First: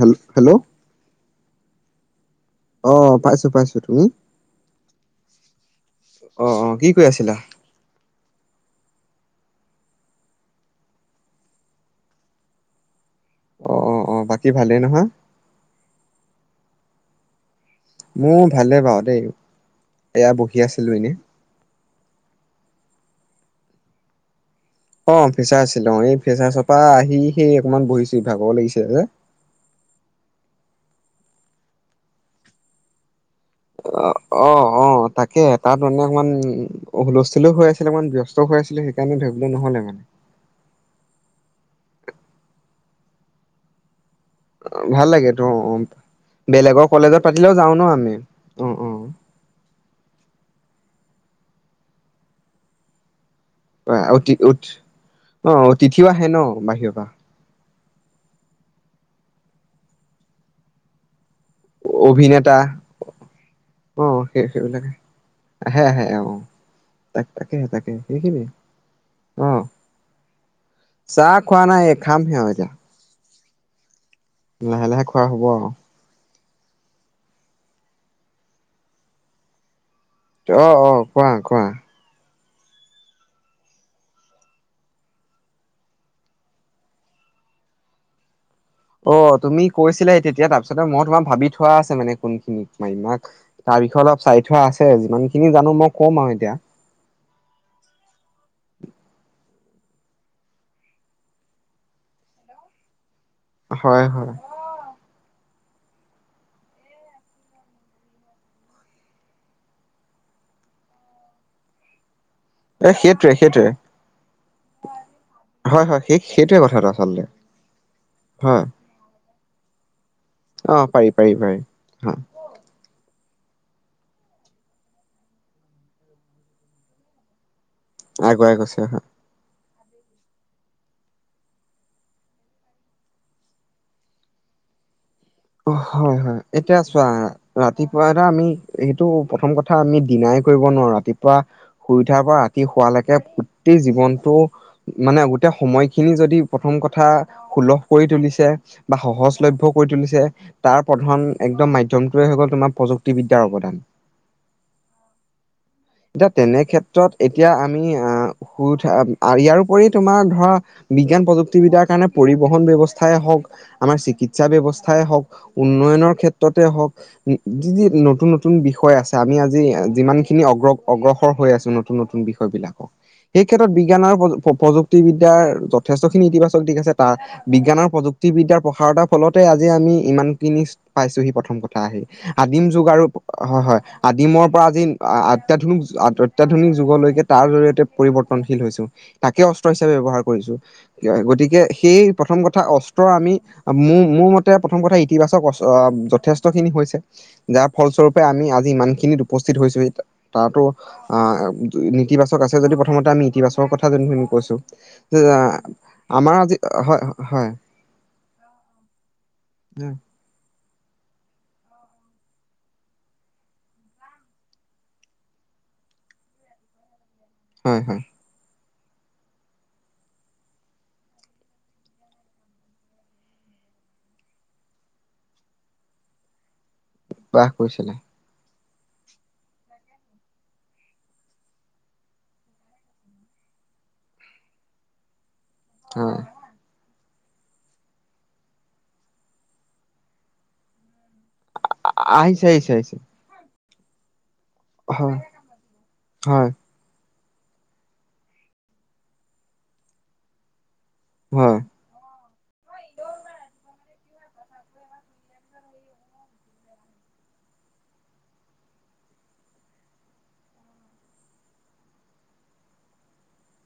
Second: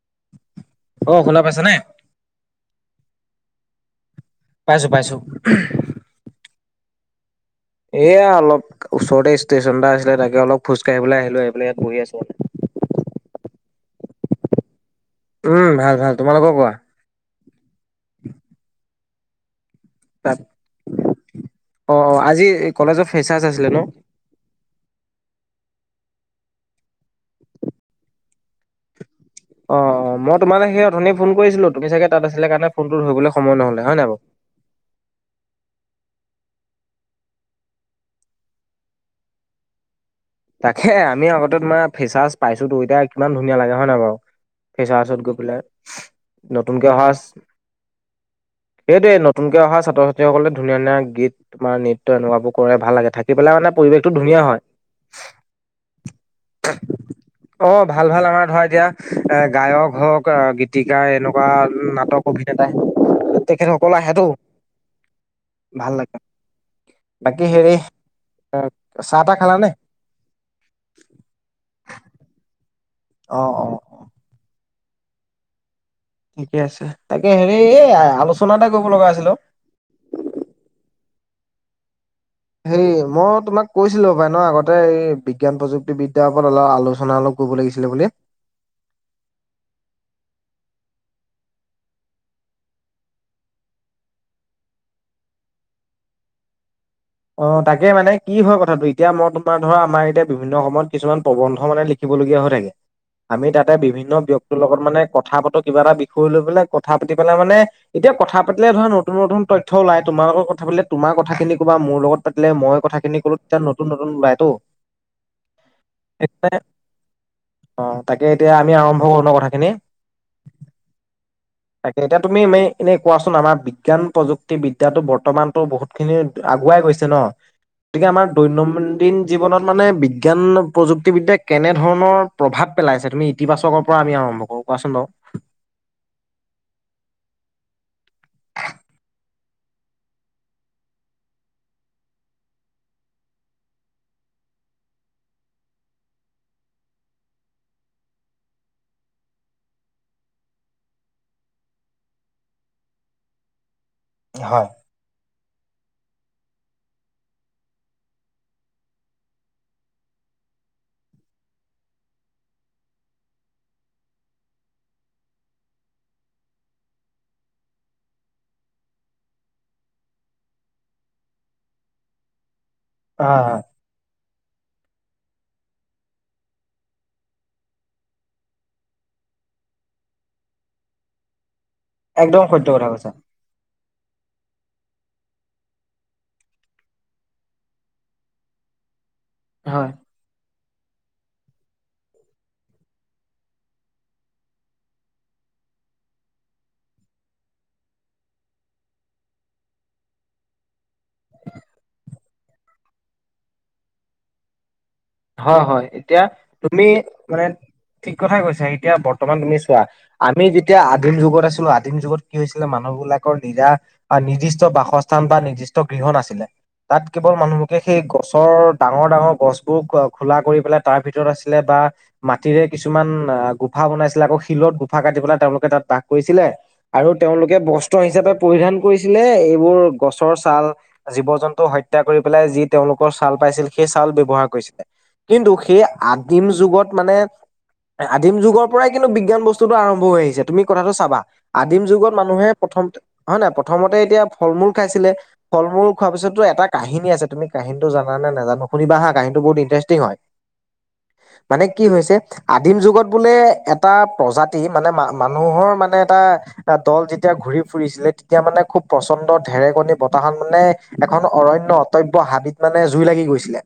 Hello hello অ শুনা পাইছানে? অ পাইছোঁ পাইছোঁ। তুমি? পাইছোঁ পাইছোঁ। অ অ কি কৰি আছিলা? এয়া অলপ ওচৰতে ষ্টেশচন এটা আছিলে তাকে অলপ খোজকাাঢ়িব আহিলোঁ আহিপেলাই ইয়াত বহি আছোঁ আৰু। [inaudible] অ অ অ বাকী ভালেই নহয়? উম ভাল ভাল তোমালোকৰ কোৱা? মোৰ ভালে বাওঁ দেই। ত এয়া বহি আছিলো এনে। অ অ আজি কলেজ অ ফেচাৰ্চ আছিলে ন? অ ফেচাৰ্চ আছিল। অ এই ফেচাৰ্চৰ পৰা আহি সেই অকনমান বহিছোঁ ভাগৰ লাগিছে যে। অ অ মই তোমালে সেই অথনি ফোন কৰিছিলোঁ। তুমি চাগে তাত আছিলে কাৰণে ফোনটো ধৰিবলৈ- সময় নহলে হয় নাই অ বাৰু? অ অ তাকে তাত মানে অকমান, হুলস্থুলও হৈ আছিলে মানে ব্যস্তও হৈ আছিলোও সেইকাৰণে ধৰিবলে নহ'লে আৰু। তাকে আমি আগতে তোমাৰ ফেচাৰ্চ পাইছোঁ টো এতিয়া কিমান ধুনীয়া লাগে হয় নাই বাৰু ভাল ফেচাৰ্চত লাগে গৈ তো পেলাই। অ বেলেগৰ নতুনকে অহা কলেজত পাতিলেও যাওঁ ন আমি। অ অ সেইটোৱে নতুনকে অহা- ছাত্ৰ ছাত্ৰীসকলে ধুনীয়া ধুনীয়া গীত বা নৃত্য এনেকাবোৰ কৰে ভাল লাগে থাকি। থাকি পেলাই মানে পৰিৱেশটো অতি ধুনীয়া উত হয়। অ অ তিথিও আহে ন বাহিৰৰ পৰা। অ ভাল ভাল আমাৰ ধৰা এতিয়া এ গায়ক হওঁক গীতিকাৰ এনেকুৱা- বা নাটক অভিনেতা তেখেতসকল অ আহেটো। সেই সেইবিলাক আহে আহে অ তাক বাকী তাকে হেৰি তাকে চাহ তাহ আহ। খালানে? চাহ খোৱা নাই এক খাম হে আও এতিয়া। অ অ অ। লাহে লাহে খোৱা হ'ব আৰু। ঠিকে আছে তাকে হেৰি আলোচনা এটা কৰিব লগা আছিল অ। অ অ কোৱা কোৱা। হেৰি মই তোমাক কৈছিলোঁ পায় ন আগতে এই বিজ্ঞান প্ৰযুক্তিবিদ্যাৰ ওপৰত অলপ আলোচনা- কৰিব লাগিছিলে বোলে। অ তুমি কৈছিলা তেতিয়া তাৰপিছতে মই তোমাৰ ভাবি থোৱা আছে মানে কোনখিনি মায়িম ৱা। তাৰিখে অলপ চাই থোৱা আছে যিমানখিনি জানো মই কম আৰু এতিয়া অ তাকে মানে কি হয় কথাটো এতিয়া মই ধৰা আমাৰ এতিয়া বিভিন্ন সময়ত কিছুমান প্ৰবন্ধ মানে লিখিবলগীয়া হৈ থাকে। আমি তাতে হয় বিভিন্ন হয় ব্যক্তিৰ লগত মানে কথা পাতো কিবা এটা বিষয় লৈ পেলাই। কথা পাতি পেলাই মানে এতিয়া কথা পাতিলে ধৰা নতুন নতুন তথ্য ওলাই তোমালোকৰ কথা তোমাৰ কথাখিনি ক'বা মোৰ লগত পাতিলে মই এ কথাখিনি সেইটোৱে কলো তেতিয়া সেইটোৱে নতুন নতুন ওলাই তো। হয় হয় সেই সেইটোৱে কথাটো আচলতে অ তাকে এতিয়া হয় আমি আৰম্ভ কৰো ন কথাখিনি অ পাৰি পাৰি পাৰি তাকে হয় এতিয়া তুমি মে এনেই কোৱাচোন আমাৰ বিজ্ঞান প্ৰযুক্তি বিদ্যাটো বৰ্তমানটো বহুত খিনি আগুৱাই গৈছে ন গতিকে আমাৰ আগুৱাই গৈছে হয় দৈনন্দিন জীৱনত মানে বিজ্ঞান প্ৰযুক্তিবিদ্যাক কেনেধৰণৰ প্ৰভাৱ পেলাইছে। তুমি ইতিবাচকৰ পৰা আমি আৰম্ভ কৰোঁ। কোৱাচোন বাও অ হয় হয় এতিয়া চোৱা ৰাতিপুৱা এটা আমি সেইটো প্ৰথম কথা আমি দিনাই কৰিব নোৱাৰো ৰাতিপুৱা শুই উঠাৰ পৰা ৰাতি শুৱালৈকে গোটেই জীৱনটো মানে এতিয়া সময়খিনি যদি প্ৰথম কথা সুলভ কৰি তুলিছে বা সহজলভ্য কৰি তুলিছে তাৰ প্ৰধান একদম মাধ্যমটোৱে হৈ গ'ল তোমাৰ প্ৰযুক্তিবিদ্যাৰ অৱদান। হয়। এতিয়া তেনে ক্ষেত্ৰত এতিয়া আমি শুই উঠাৰ ইয়াৰপৰি তোমাৰ ধৰা বিজ্ঞান প্ৰযুক্তিবিদ্যাৰ কাৰণে পৰিবহণ ব্যৱস্থাই হওক আমাৰ চিকিৎসা ব্যৱস্থাই হওক উন্নয়নৰ ক্ষেত্ৰতে হওক যি যি নতুন নতুন বিষয় আছে আমি আজি যিমানখিনি অগ্ৰ অগ্ৰসৰ হৈ আছো নতুন নতুন বিষয় বিলাকক হয় সেই হয় ক্ষেত্ৰত বিজ্ঞানৰ প্ৰ- প্ৰযুক্তিবিদ্যাৰ যথেষ্ট খিনি ইতিবাচক দিশ আছে তাৰ বিজ্ঞান আৰু প্ৰযুক্তিবিদ্যাৰ প্ৰসাৰতাৰ ফলতে আজি আমি ইমানখিনি পাইছো সি প্ৰথম কথা আহি একদম আদিম সত্য যুগ কথা আৰু কৈছা হয় হয় আদিমৰ পৰা আজি অত্যাধুনিক অত্যাধুনিক যুগলৈকে তাৰ জৰি়য়তে পৰিৱৰ্তনশীল হৈছো। তাকে অস্ত্ৰ হয় হিচাপে ব্যৱহাৰ কৰিছো। গতিকে সেই প্ৰথম কথা অস্ত্ৰ আমি মোৰ মোৰ মতে প্ৰথম কথা ইতিবাচক যথেষ্ট খিনি হৈছে যাৰ ফলস্বৰূপে আমি আজি ইমান খিনিত উপস্থিত হৈ তাতো আহ ইতিবাচক আছে যদি প্ৰথমতে আমি ইতিবাচকৰ কথা যোনখিনি কৈছো হয় হয় এতিয়া আমাৰ আজি তুমি হয় মানে হয় ঠিক কথাই কৈছা এতিয়া বৰ্তমান তুমি চোৱা আমি যেতি- এতিয়া আদিম যুগত আছিলো আদিম যুগত কি হৈছিলে মানুহ বিলাকৰ নিজা নিৰ্দিষ্ট বাসস্থান বা নিৰ্দিষ্ট গৃহত আছিলে তাত কেৱল মানুহবিলকে হয় সেই হয় গছৰ ডাঙৰ ডাঙৰ গছ খোলা কৰি পেলাই তাৰ ভিতৰত আছিলে বা মাটিৰে কিছুমান গুফা বনাইছিলে আকৌ শিল গোফা কাটি পেলাই তেওঁলোকে তাত বাস কৰিছিলে আৰু বাস তেওঁলোকে কৰিছিলে বস্ত্ৰ হিচাপে পৰিধান কৰিছিলে এইবোৰ গছৰ ছাল জীৱ জন্তু হত্যা কৰি পেলাই যি তেওঁলোকৰ ছাল পাইছিল সেই চাল ব্যৱহাৰ কৰিছিলে কিন্তু সেই হয় আদিম যুগত মানে আদিম যুগৰ পৰাই কিন্তু বিজ্ঞান বস্তুটো আৰম্ভ হৈ আহিছে তুমি কথাটো চাবা। আদিম যুগত আহিছে মানুহে আহিছে আহিছে প্ৰথমতে হয় নাই প্ৰথমতে এতিয়া ফল মূল খাইছিলে হয় ফল মূল খোৱাৰ পিছতটো হয় এটা কাহিনী আছে তুমি কাহিনটো জানে নাজানো শুনিবা হা কাহিনী বহুত ইন্তাৰেষ্টিং হয় হয় মানে কি হৈছে আদিমজুগত বোলে এট এটা প্ৰজাতি মানে মা মানুহৰ মানে এটা দল যেতিয়া ঘূৰি ফুৰিছিলে তেতিয়া মানে খুব প্ৰচণ্ড ঢেৰেকণী বতাহ মানে এখন অৰণ্য অ্তব্য হাবিত মানে জুই লাগি গৈছিলে।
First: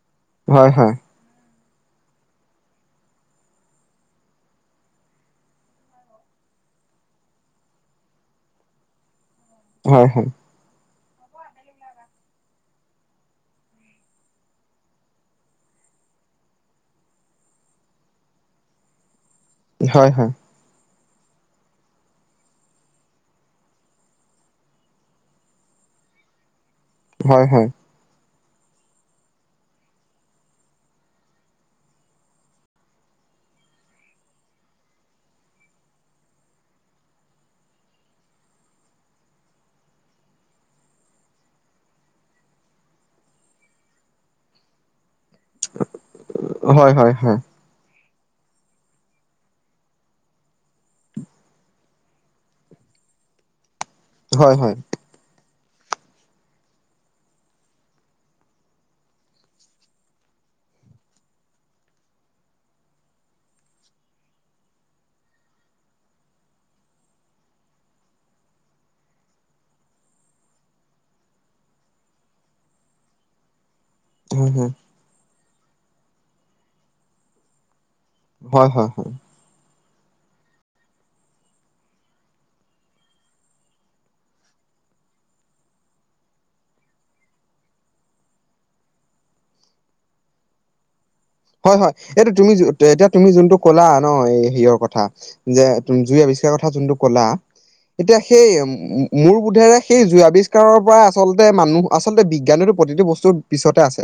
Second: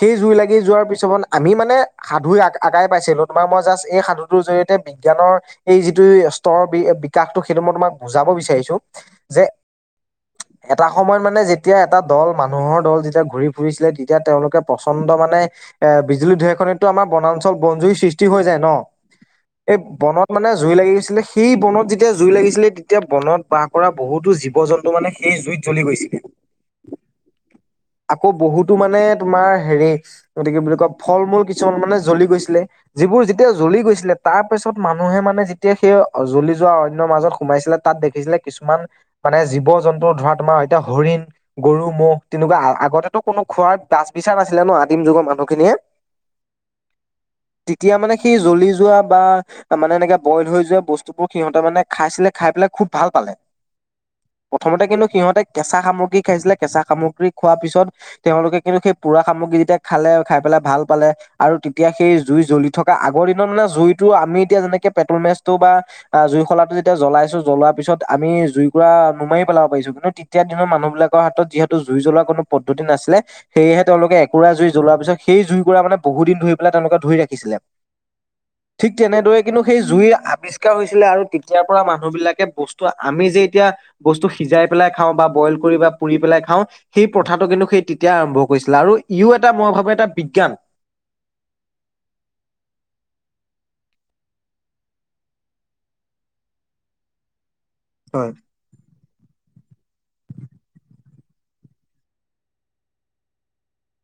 সেই জুই লাগি হয় যোৱাৰ হয় পিছত আমি মানে সাধু আগাই পাইছিলো তোমাৰ মই জাষ্ট এই সাধু তৰ জৰিয়তে বিজ্ঞানৰ এই যিটো স্তৰ বিকাশটো সেইটো মই তোমাক বুজাব বিচাৰিছো যে হয় হয় এটা সময়ত মানে যেতিয়া এটা দল মানুহৰ দল যেতিয়া ঘূৰি ফুৰিছিলে তেতিয়া তেওঁলোকে প্ৰচণ্ড মানে এ বিজুলী ধেৰেকণিতটো দি আমাৰ বনাঞ্চল বনজুৰি সৃষ্টি হৈ যায় ন এই হয় বনত মানে জুই লাগি গৈছে সেই বনত যেতিয়া জুই লাগিছিলে তেতিয়া বনত বাস কৰা বহুতো জীৱ জন্তু মানে সেই জুইত জ্বলি গৈছিল [inaudible] হয় হয়। আকৌ বহুতো মানে তোমাৰ হেৰি গতিকে বুলি কয় ফল মূল কিছুমান মানে জ্বলি গৈছিলে। যিবোৰ যেতিয়া জ্বলি গৈছিলে তাৰ পাছত পছত মানুহে মানে যেতিয়া সেই জ্বলি যোৱা অৰণ্যৰ মাজত সোমাইছিলে তাত দেখিছিলে কিছুমান মানে জীৱ জন্তু ধৰা তোমাৰ এতিয়া হৰিণ, গৰু, ম'হ তেনেকুৱা আগতেতো কোনো খোৱাৰ বাচ বি ইচা নাছিলে ন আদিম যুগৰ মানুহখিনিয়ে। হয় হয় হয় তেতিয়া মানে সি জ্বলি যোৱা বা মানে এনেকে বইল হৈ যোৱা বস্তু বোৰ সিহঁতে মানে খাইছিলে খাই পেলাই খুব ভাল পাল। হয় হয় হয় হয় প্ৰথমতে কিন্তু সিহঁতে কেঁচা সামগ্ৰী খাইছিলে, কেঁচা সামগ্ৰী খোৱাৰ পিছত তেওঁলোকে কিন্তু সেই পুৰা সামগ্ৰী যেতিয়া খালে খাই পেলাই ভাল পালে আৰু তেতিয়া সেই জুই জ্বলি থকা আগৰ দিনৰত মানে জুইত টো আমি এতিয়া যেনেকে পেট্ৰল মেচটো বা জুই খলা টো যেতিয়া জ্বলাইছো জ্বলোৱাৰ পিছত আমি জুইকুৰা নুমাৰি পেলাব পাৰিছো। কিন্তু তেতিয়া দ দিনৰ মানুহবিলাকৰ হাতত যিহেতু জুই জ্বলোৱা কোন পদ্ধতি নছিলে সেয়েহে তেওঁলোকে এককোৰা হয় জুই হয় জ্বলোৱাৰ পিছত সেই জুইকুৰা মানে বহুদিন ধৰি পেলাই তেওঁলোকে ধৰি ৰাখিছিলে হয় হয় ঠিক হয়। তেনেদৰে কিন্তু সেই জুই আৱিষ্কাৰ হৈছিলে আৰু তেতিয়াৰ পৰা মানুহ বিলাকে বস্তু আমি যে এতিয়া বস্তু সিজাই পেলাই খাওঁ বা বইল কৰি পুৰি পেলাই খাওঁ সেই প্ৰথাটো কিন্তু সেই তেতিয়া আৰম্ভ ক গৈছিলে আৰু ইও এটা মই ভাবো এটা বিজ্ঞান। হয় হয় এইটো তুমি এতিয়া তুমি যোনটো কলা ন হেয়ৰ কথা যে জুই আ [unintelligible] কথা যোনটো কলা এতিয়া হয় সেই মো বোধে যে সেই জ আৱিষ্কাৰৰ পৰাই আচলতে মানুহ আচলতে বিজ্ঞানো প্ৰতিটো বস্তুৰ পিছতে আছে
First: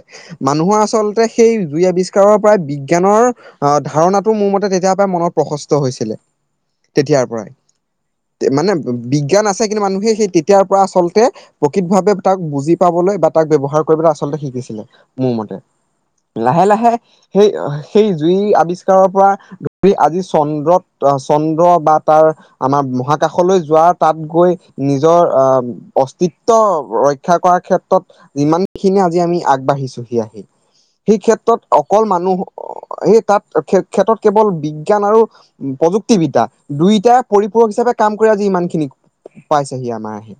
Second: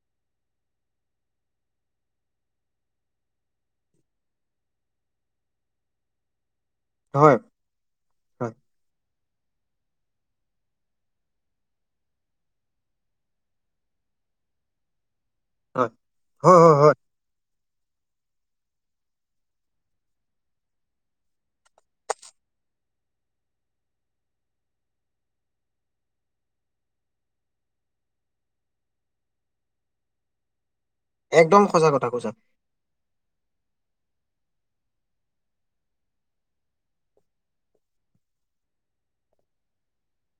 মানুহৰ আচলতে সেই জুই আৱিষ্কাৰ কাৰৰ পৰাই বিজ্ঞানৰ আহ ধাৰণাটো মোৰ মতে তেতিয়াৰ পৰাই মনত প্ৰশস্ত হৈছিলে। তেতিয়াৰ হয় পৰাই হয় মানে বিজ্ঞান আছে, কিন্তু মানুহে সেই তেতিয়াৰ পৰা আচলতে প্ৰকৃত ভাৱে তাক বুজি পাবলৈ বা তাক ব্যৱহাৰ কৰিব আচলতে শিকিছিলে, মোৰ মতে। হয় হয় লাহে হয় লাহে হয় সেই সেই জুই আৱিষ্কাৰৰ পৰা ধৰি আজি চন্দ্ৰত চন্দ্ৰ বা তাৰ আমাৰ মহাকাশলৈ যোৱা তাত গৈ নিজৰ আহ অস্তিত্ব ৰক্ষ ৰক্ষা কৰাৰ ক্ষেত্ৰত যিমানখিনি আজি আমি আগবাঢ়িছো সেই আহি। সেই ক্ষেত্ৰত একদম সঁচা অকল কথা কৈছা। মানুহ সেই তাত ক্ষেত্ৰত কেৱল বিজ্ঞান আৰু প্ৰযুক্তিবিদ্যা দুইটাই পৰিপূৰক হিচাপে হিচাপে কাম কৰি আজি ইমান খিনি পাইছেহি আমাৰ আহি।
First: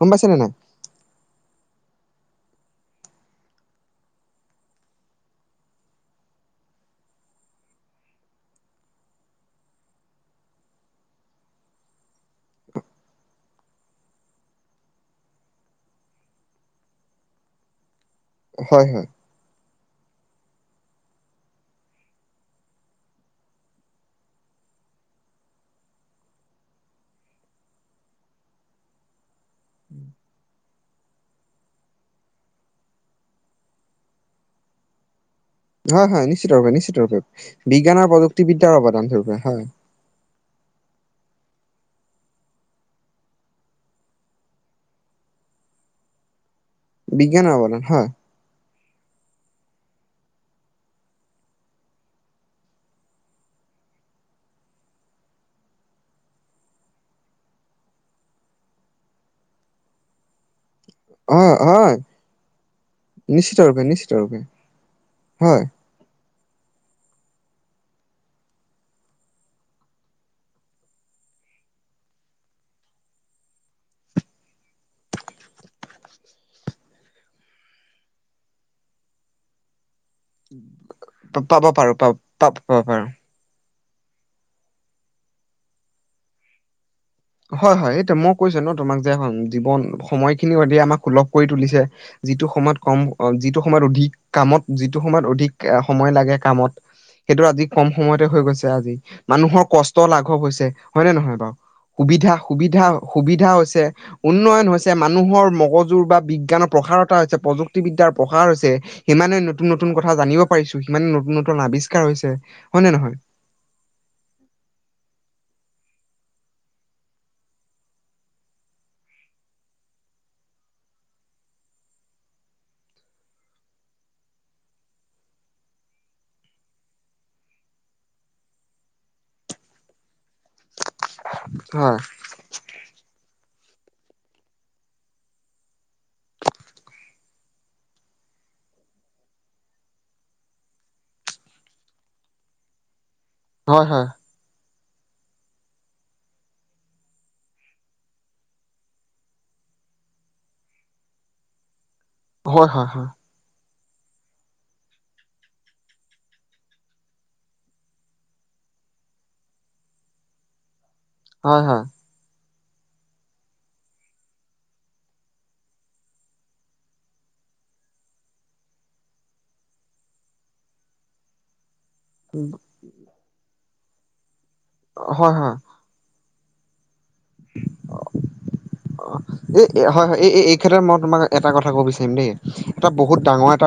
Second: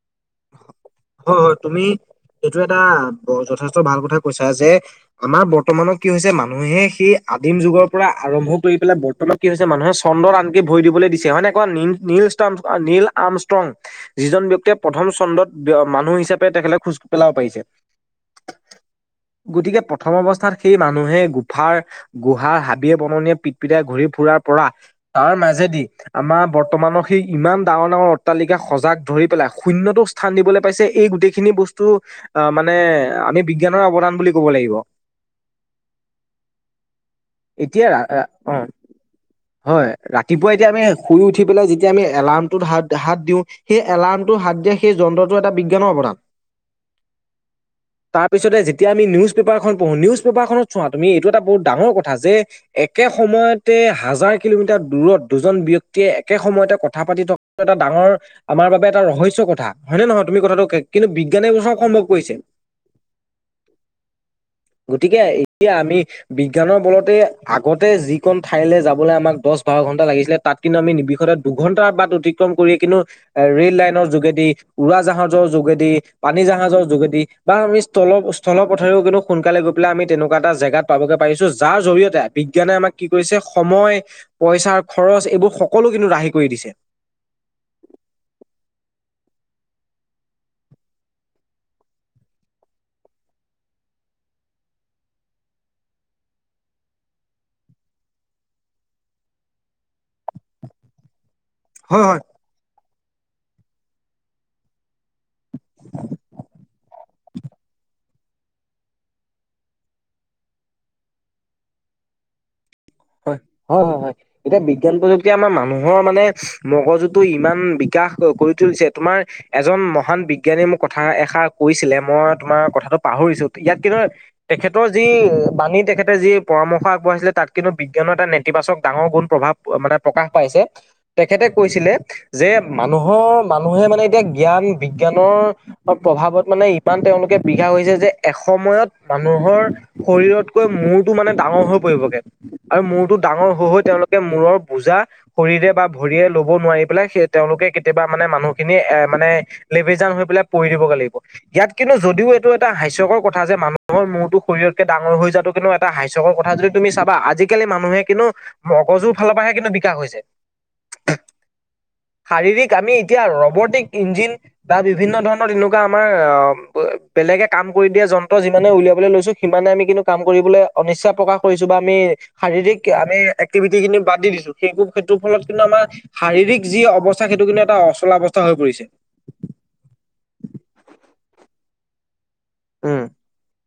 গম পাইছে নে নাই? হয় হয় তুমি এইটো এ যথেষ্ট ভাল কথা কৈছা, যে আমাৰ বৰ্তমানত কি হৈছে মানুহে সেই আদিম যু যুগৰ পৰা আৰম্ভ কৰি পেলাই বৰ্তমান কি হৈছে মানুহে চন্দত আনকি ভৰি দিবলৈ দিছে হয় নাই কোৱা? নি নিল নীল আমষ্ট্ৰং যিজন ব্যক্তিয়ে প্ৰথম খণ্ডত মানুহ হিচাপে তেখেলে খোজ পেলাব পাৰিছে। হয় হয়। গতিকে প্ৰথম অৱস্থাত সেই মানুহে গুফাৰ গুহাৰ হাবিয়ে বননিয়ে পিটপিটাই ঘূৰি ফুৰাৰ পৰা তাৰ মাজেদি, আমাৰ বৰ্তমানৰ সেই ইমান ডাঙৰ ডাঙৰ অট্টালিকা সজাগ ধৰি পেলাই শূন্যতটো স্থান দিবলৈ পাইছে এই গোটেইখিনি বস্তু আহ মানে আমি বিজ্ঞানৰ অৱদান বুলি ক'ব লাগিব। হয় হয় নিশ্চিতৰূপে নিশ্চিত ৰূপে। এতিয়া ৰা বিজ্ঞান আৰু ৰা অ প্ৰযুক্তিবিদ্যাৰ অৱদান সৰপে হয়। যেতিয়া আমি শুই উঠি পেলাই যেতিয়া আমি এলাৰ্মটোত হাত হাত দিওঁ সেই এলাৰ্মটো হাত দিয়া সেই যন্ত্ৰটো এটা বিজ্ঞানৰ অৱদান। বিজ্ঞানৰ অৱদান হয়। এতিয়া আমি নিউজ পেপাৰখন পঢ়ো নিউজ পেপাৰখনত চোৱা তুমি এইটো এটা বহুত ডাঙৰ কথা যে একে সময়তে হাজাৰ কিলোমিটাৰ দূৰত দুজন ব্যক্তিয়ে একে সময়তে কথা পাতি থকাটো এটা ডাঙৰ আমাৰ বাবে এটা ৰহস্য কথা হয় নে নহয় তুমি কথাটো? কিন্তু বিজ্ঞান এই হয় বছৰ হয় সম্ভৱ কৰিছে। নিশ্চিত ৰূপে নিশ্চিত ৰূপে গতিকে হয়। এতিয়া আমি বিজ্ঞানৰ বলতে আগতে যিখন ঠাইলে যাবলে আমাক দছ-বাৰ ঘণ্টা লাগিছিলে, তাত কিন্তু আমি নিৰবিষদ দুঘন্টাৰ বাট অতিক্ৰম কৰিয়ে কিনো এ ৰেল লাইনৰ যোগেদি, উৰা জাহাজৰ যোগেদি পানী জাহাজৰ যোগেদি, বা আমি স্থল-স্থলৰ পথেৰেও কিন্তু সোনকালে গৈ পেলে আমি তেনেকুৱা এটা জেগাত পাবগে পাৰিছো, পাব যাৰ পাৰো পাব জৰিয়তে পাব বিজ্ঞানে আমাক পাৰো কি কৰিছে সময়, পইচাৰ খৰচ, এইবোৰ সকলো কিন্তু ৰাহি কৰি দিছে। হয় হয়, এইটো মই কৈছো ন তোমাক যে এ জীৱন সময়খিনিও আমাক সুলভ কৰি তুলিছে যিটো সময়ত কম অ, যিটো সময়ত অধিক কামত যিটো সময়ত অধিক সময় লাগে কামত সেইটো আজি কম সময়তে হৈ গৈছে আজি। মানুহৰ কষ্ট লাঘৱ হৈছ, হয় নে নহয় বাৰু? হয় হয় সুবিধা, সুবিধা সুবিধা হৈছে, উন্নয়ন হৈছে, মানুহৰ মগজুৰ বা বিজ্ঞানৰ প্ৰসাৰতা হৈছে, প্ৰযুক্তি বিদ্যাৰ াৰ প্ৰসাৰ হৈছে, সিমানে নতুন নতুন কথা জানিব পাৰিছো, সিমানে নতুন নতুন আৱিষ্কাৰ হৈছে। হয় নে নহয় হয়, হয় হয় হয়, এতিয়া বিজ্ঞান প্ৰযুক্তি এতিয়া আমাৰ মানুহৰ মানে মগজুতটো ইমান বিকাশ কৰি তুলিছে, তোমাৰ এজন মহান বিজ্ঞানীয়ে মোক কথা এষাৰ কৈছিলে, মই তোমাৰ কথাটো পাহৰিছো। ইয়াত কি ধৰ তেখেতৰ যি বাণী, তেখেতে যি পৰামৰ্শ আগবঢ়াইছিলে তাত কিন্তু বিজ্ঞানৰ এটা নেতিবাচক ডাঙৰ গুণ প্ৰভাৱ মানে প্ৰকাশ পাইছে তেখেতে কৈছিলে, হয় যে মানুহৰ মানুহে মানে এতিয়া জ্ঞান বিজ্ঞানৰ প্ৰভাৱত মানে ইমান তেওঁলোকে বিঘা হৈছে যে, এখ সময়ত মানুহৰ শৰীৰতকৈ মূৰটো মানে ডাঙৰ হৈ পৰিবগে। আৰু মূৰটো ডাঙৰ হৈ হৈ হয় তেওঁলোকে মূৰৰ বুজা, শৰীৰে বা ভৰিয়ে লব নোৱাৰি পেলাই সেই তেওঁলোকে কেতিয়াবা মানে মানুহখিনি এ মানে লেভিজান হৈ পেলাই পৰি দিবগে লাগিব। ইয়াত কিন্তু যদিও এইটো হয় এটা হয় হয় হাস্যকৰ কথা যে মানুহ হৰ মোৰটো শৰীৰতকে ডাঙৰ হৈ যোৱাটো কিন্তু এটা হাস্যকৰ কথা, যদি তুমি চা বা আজিকালি মানুহে কিন্তু মগজুৰ ফালৰ পৰাহে কিন্তু বিকাশ হৈছে। হয় হয় হয় শাৰীৰিক আমি এতিয়া ৰবৰ্তিক ইঞ্জিন বা বিভিন্ন ধৰণৰ তেনেকুৱা আমাৰ অ বেলেগে কাম কৰি দিয়া যন্ত্ৰ যিমানে উলিয়াবলৈ লৈছো, সিমানে আমি কিন্তু কাম কৰিবলে অনিচ্ছা প্ৰকাশ কৰিছো বা আমি শাৰীৰিক আমি এক্টিভিটিখিনি বাদ দি দিছো, সেই হয় সেইটোৰ হয় ফলত হয় কিন্তু আমাৰ শাৰীৰিক যি অৱস্থা সেইটো কিন্তু এটা অচলা অৱস্থা হৈ পৰিছে। অ', এই হয় হয় এই এই ক্ষেত্ৰত মই তোমাক এটা কথা কব বিচাৰিম দেই এটা উম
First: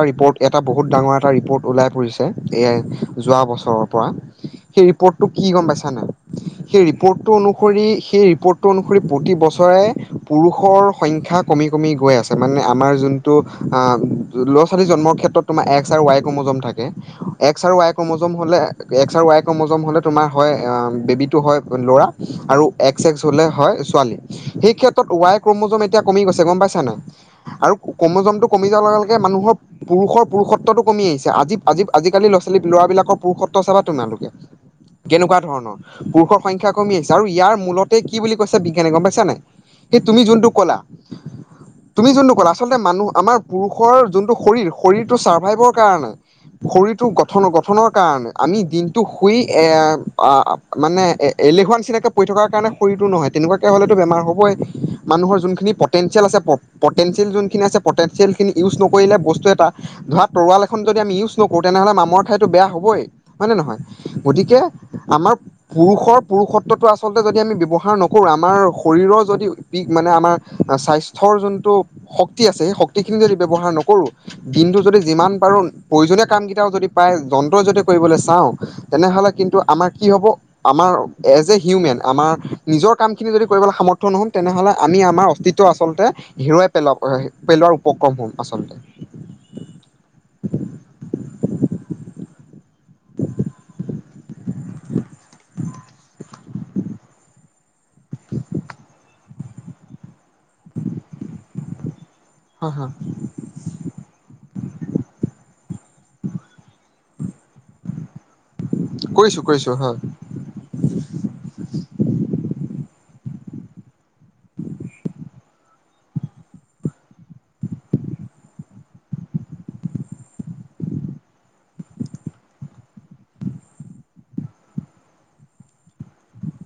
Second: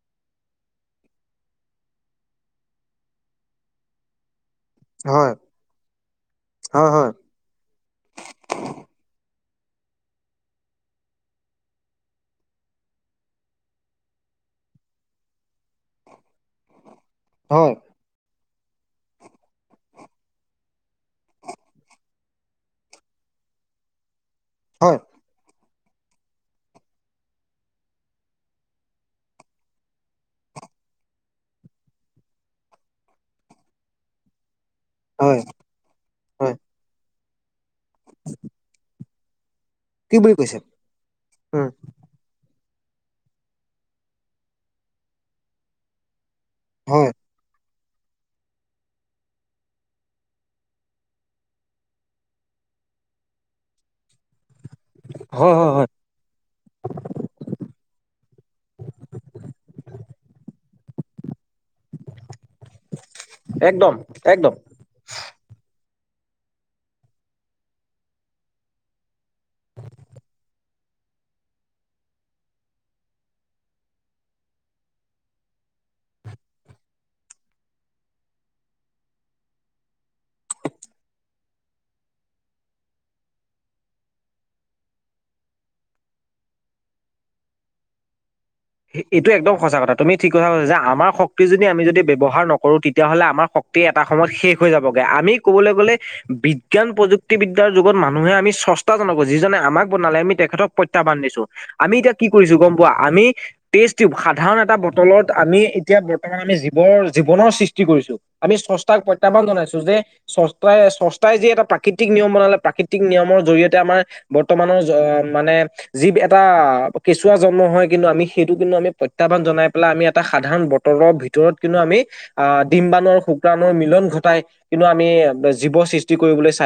ৰিপৰ্ট, এটা বহুত ডাঙৰ এটা ৰিপৰ্ট ওলাই পৰিছে, এয়াই যোৱা বছৰৰ পৰা সেই ৰিপৰ্টো হয় কি গম পাইছা নাই, সেই হয় হয় ৰিপৰ্টো অনুহৰি সেই ৰিপৰ্টটো অনুহৰি প্ৰতি বছৰ পুৰুষৰ সংখ্যা কমি কমি গৈ আছে, মানে আমাৰ যোনটো আ ল'ৰা-ছোৱালী জন্ম মৰ ক্ষেত্ৰত‌ তোমাৰ এক্স আৰু ৱাই ক্ৰমজম থাকে, এক্স হয় আৰু ৱাই ক্ৰমজম হলে এক্স আৰু ৱাই ক্ৰমোজম হলে তোমাৰ হয় অম, বেবিটো হয় লৰা আৰু এক্স এক্স হলে হলে হয় ছোৱালী। হয় ত', ৱাই ক্ৰমোজম এতিয়া কমি গৈছে গম পাইছা নাই। আৰু ক্ৰমোজমটো কমি যোৱাৰ লগে লগে মানুহৰ পুৰুষৰ পুৰুষত্বটো কমি আহিছে, আজি আজি আজিকালি ল'ৰাবিলাকৰ পুৰুষত্ব চাবা তোমালোকে কেনেকুৱা হয় ধৰণৰ, পুৰুষৰ হয় সংখ্যা কমি আহিছে আৰু ইয়াৰ মূলতে কি বুলি কৈছে বিজ্ঞানে, গম পাইছা নাই? সেই কি তুমি বুলি যোনটো কৈছে ক'লা, উম তুমি যোনটো ক'লা আচলতে মানুহ, আমাৰ পুৰুষৰ যোনটো শৰীৰ শৰীৰটো চাৰ্ভাইভৰ কাৰণে শৰীৰটো হয়। গঠন গঠনৰ কাৰণে, আমি দিনটো শুই এ আ মানে এ-এলেহুৱা নিচিনাকে পৰি থকাৰ কাৰণে শ টো নহয় তেনেকুৱাকে হলেটো বেমাৰ হ'ব [inaudible] মানুহৰ হয় যোনখিনি হয় পটেঞ্চিয়েল আছে প-পটেঞ্চিয়েল যোনখিনি আছে, পটেনঞ্চিয়েলখিনি ইউজ নকৰিলে বস্তু এটা ধৰা তৰোৱাল এখন যদি আমি ইউজ নকৰোঁ তেনেহ'লে মামৰ খায়তো বেয়া হ'বই হয়নে নহয়, একদম একদম। গতিকে আমাৰ পুৰুষৰ পুৰুষত্বটো আচলতে যদি আমি ব্যৱহাৰ নকৰোঁ, আমাৰ শৰীৰৰ যদি দি মানে আমাৰ স্বাস্থ্যৰ যোনটো শক্তি আছে, সেই শক্তিখিনি যদি ব্যৱহাৰ নকৰোঁ কিন্তু যদি যিমান পাৰো প্ৰয়োজনীয় কাম কেইটাও যদি পায় যন্ত্ৰই যদি কৰিবলৈ চাওঁ তেনেহ'লে কিন্তু- আমাৰ কি হ'ব আমাৰ এজ এ হিউমেন আমাৰ নিজৰ কামখিনি যদি কৰিবলৈ সামৰ্থ নহম- তেনেহ'লে আমি আমাৰ অস্তিত্ব আচলতে হেৰুৱাই পেলওঁ পেলোৱাৰ উপক্ৰম হ'ম। আচলতে এইটো একদম সঁচা কথা তুমি ঠিক কথা কৈছা যে আমাৰ শক্তি যদি আমি যদি- ব্যৱহাৰ নকৰো তেতিয়াহ'লে আমাৰ শক্তি এটা সময়ত শেষ হৈ যাবগে। আমি ক'বলৈ গ'লে- বিজ্ঞান প্ৰযুক্তিবিদ্যাৰ যুগত মানুহে আমি চষ্টাজনকো যিজনে আমাক বনালে আমি তেখেতক প্ৰত্যাহ্বান দিছো। আমি এতিয়া কি কৰিছো হয় গম পোৱা হয় আমি টেচ তিওব সাধাৰণ এটা বটলত আমি- এতিয়া বৰ্তমান আমি জীৱৰ জী- বনৰ সৃষ্টি কৰিছো আমি সষ্টাক কৰিছোঁ প্ৰত্যাহ্বান কৰিছোঁ জনাইছো হয় যে সষ্টাই সষ্টাই যি এটা প্ৰাকৃতিক নিয়ম- বনালে প্ৰাকৃতি- নিয়মৰ জৰিয়তে আমাৰ বৰ্তমানৰ মানে যি এটা কেঁচুৱা জন্ম হয় কিন্তু আমি- সেইটো কিন্তু আমি প্ৰত্যাহ্বান জনাই পেলাই আমি এটা সাধাৰণ বতটৰৰ ভিতৰত কিন্তু আমি আহ ডিম বানৰু- সেইকাৰণে মিলন ঘটাই কিন্তু আমি জীৱ সৃষ্টি কৰিবলৈ চাই-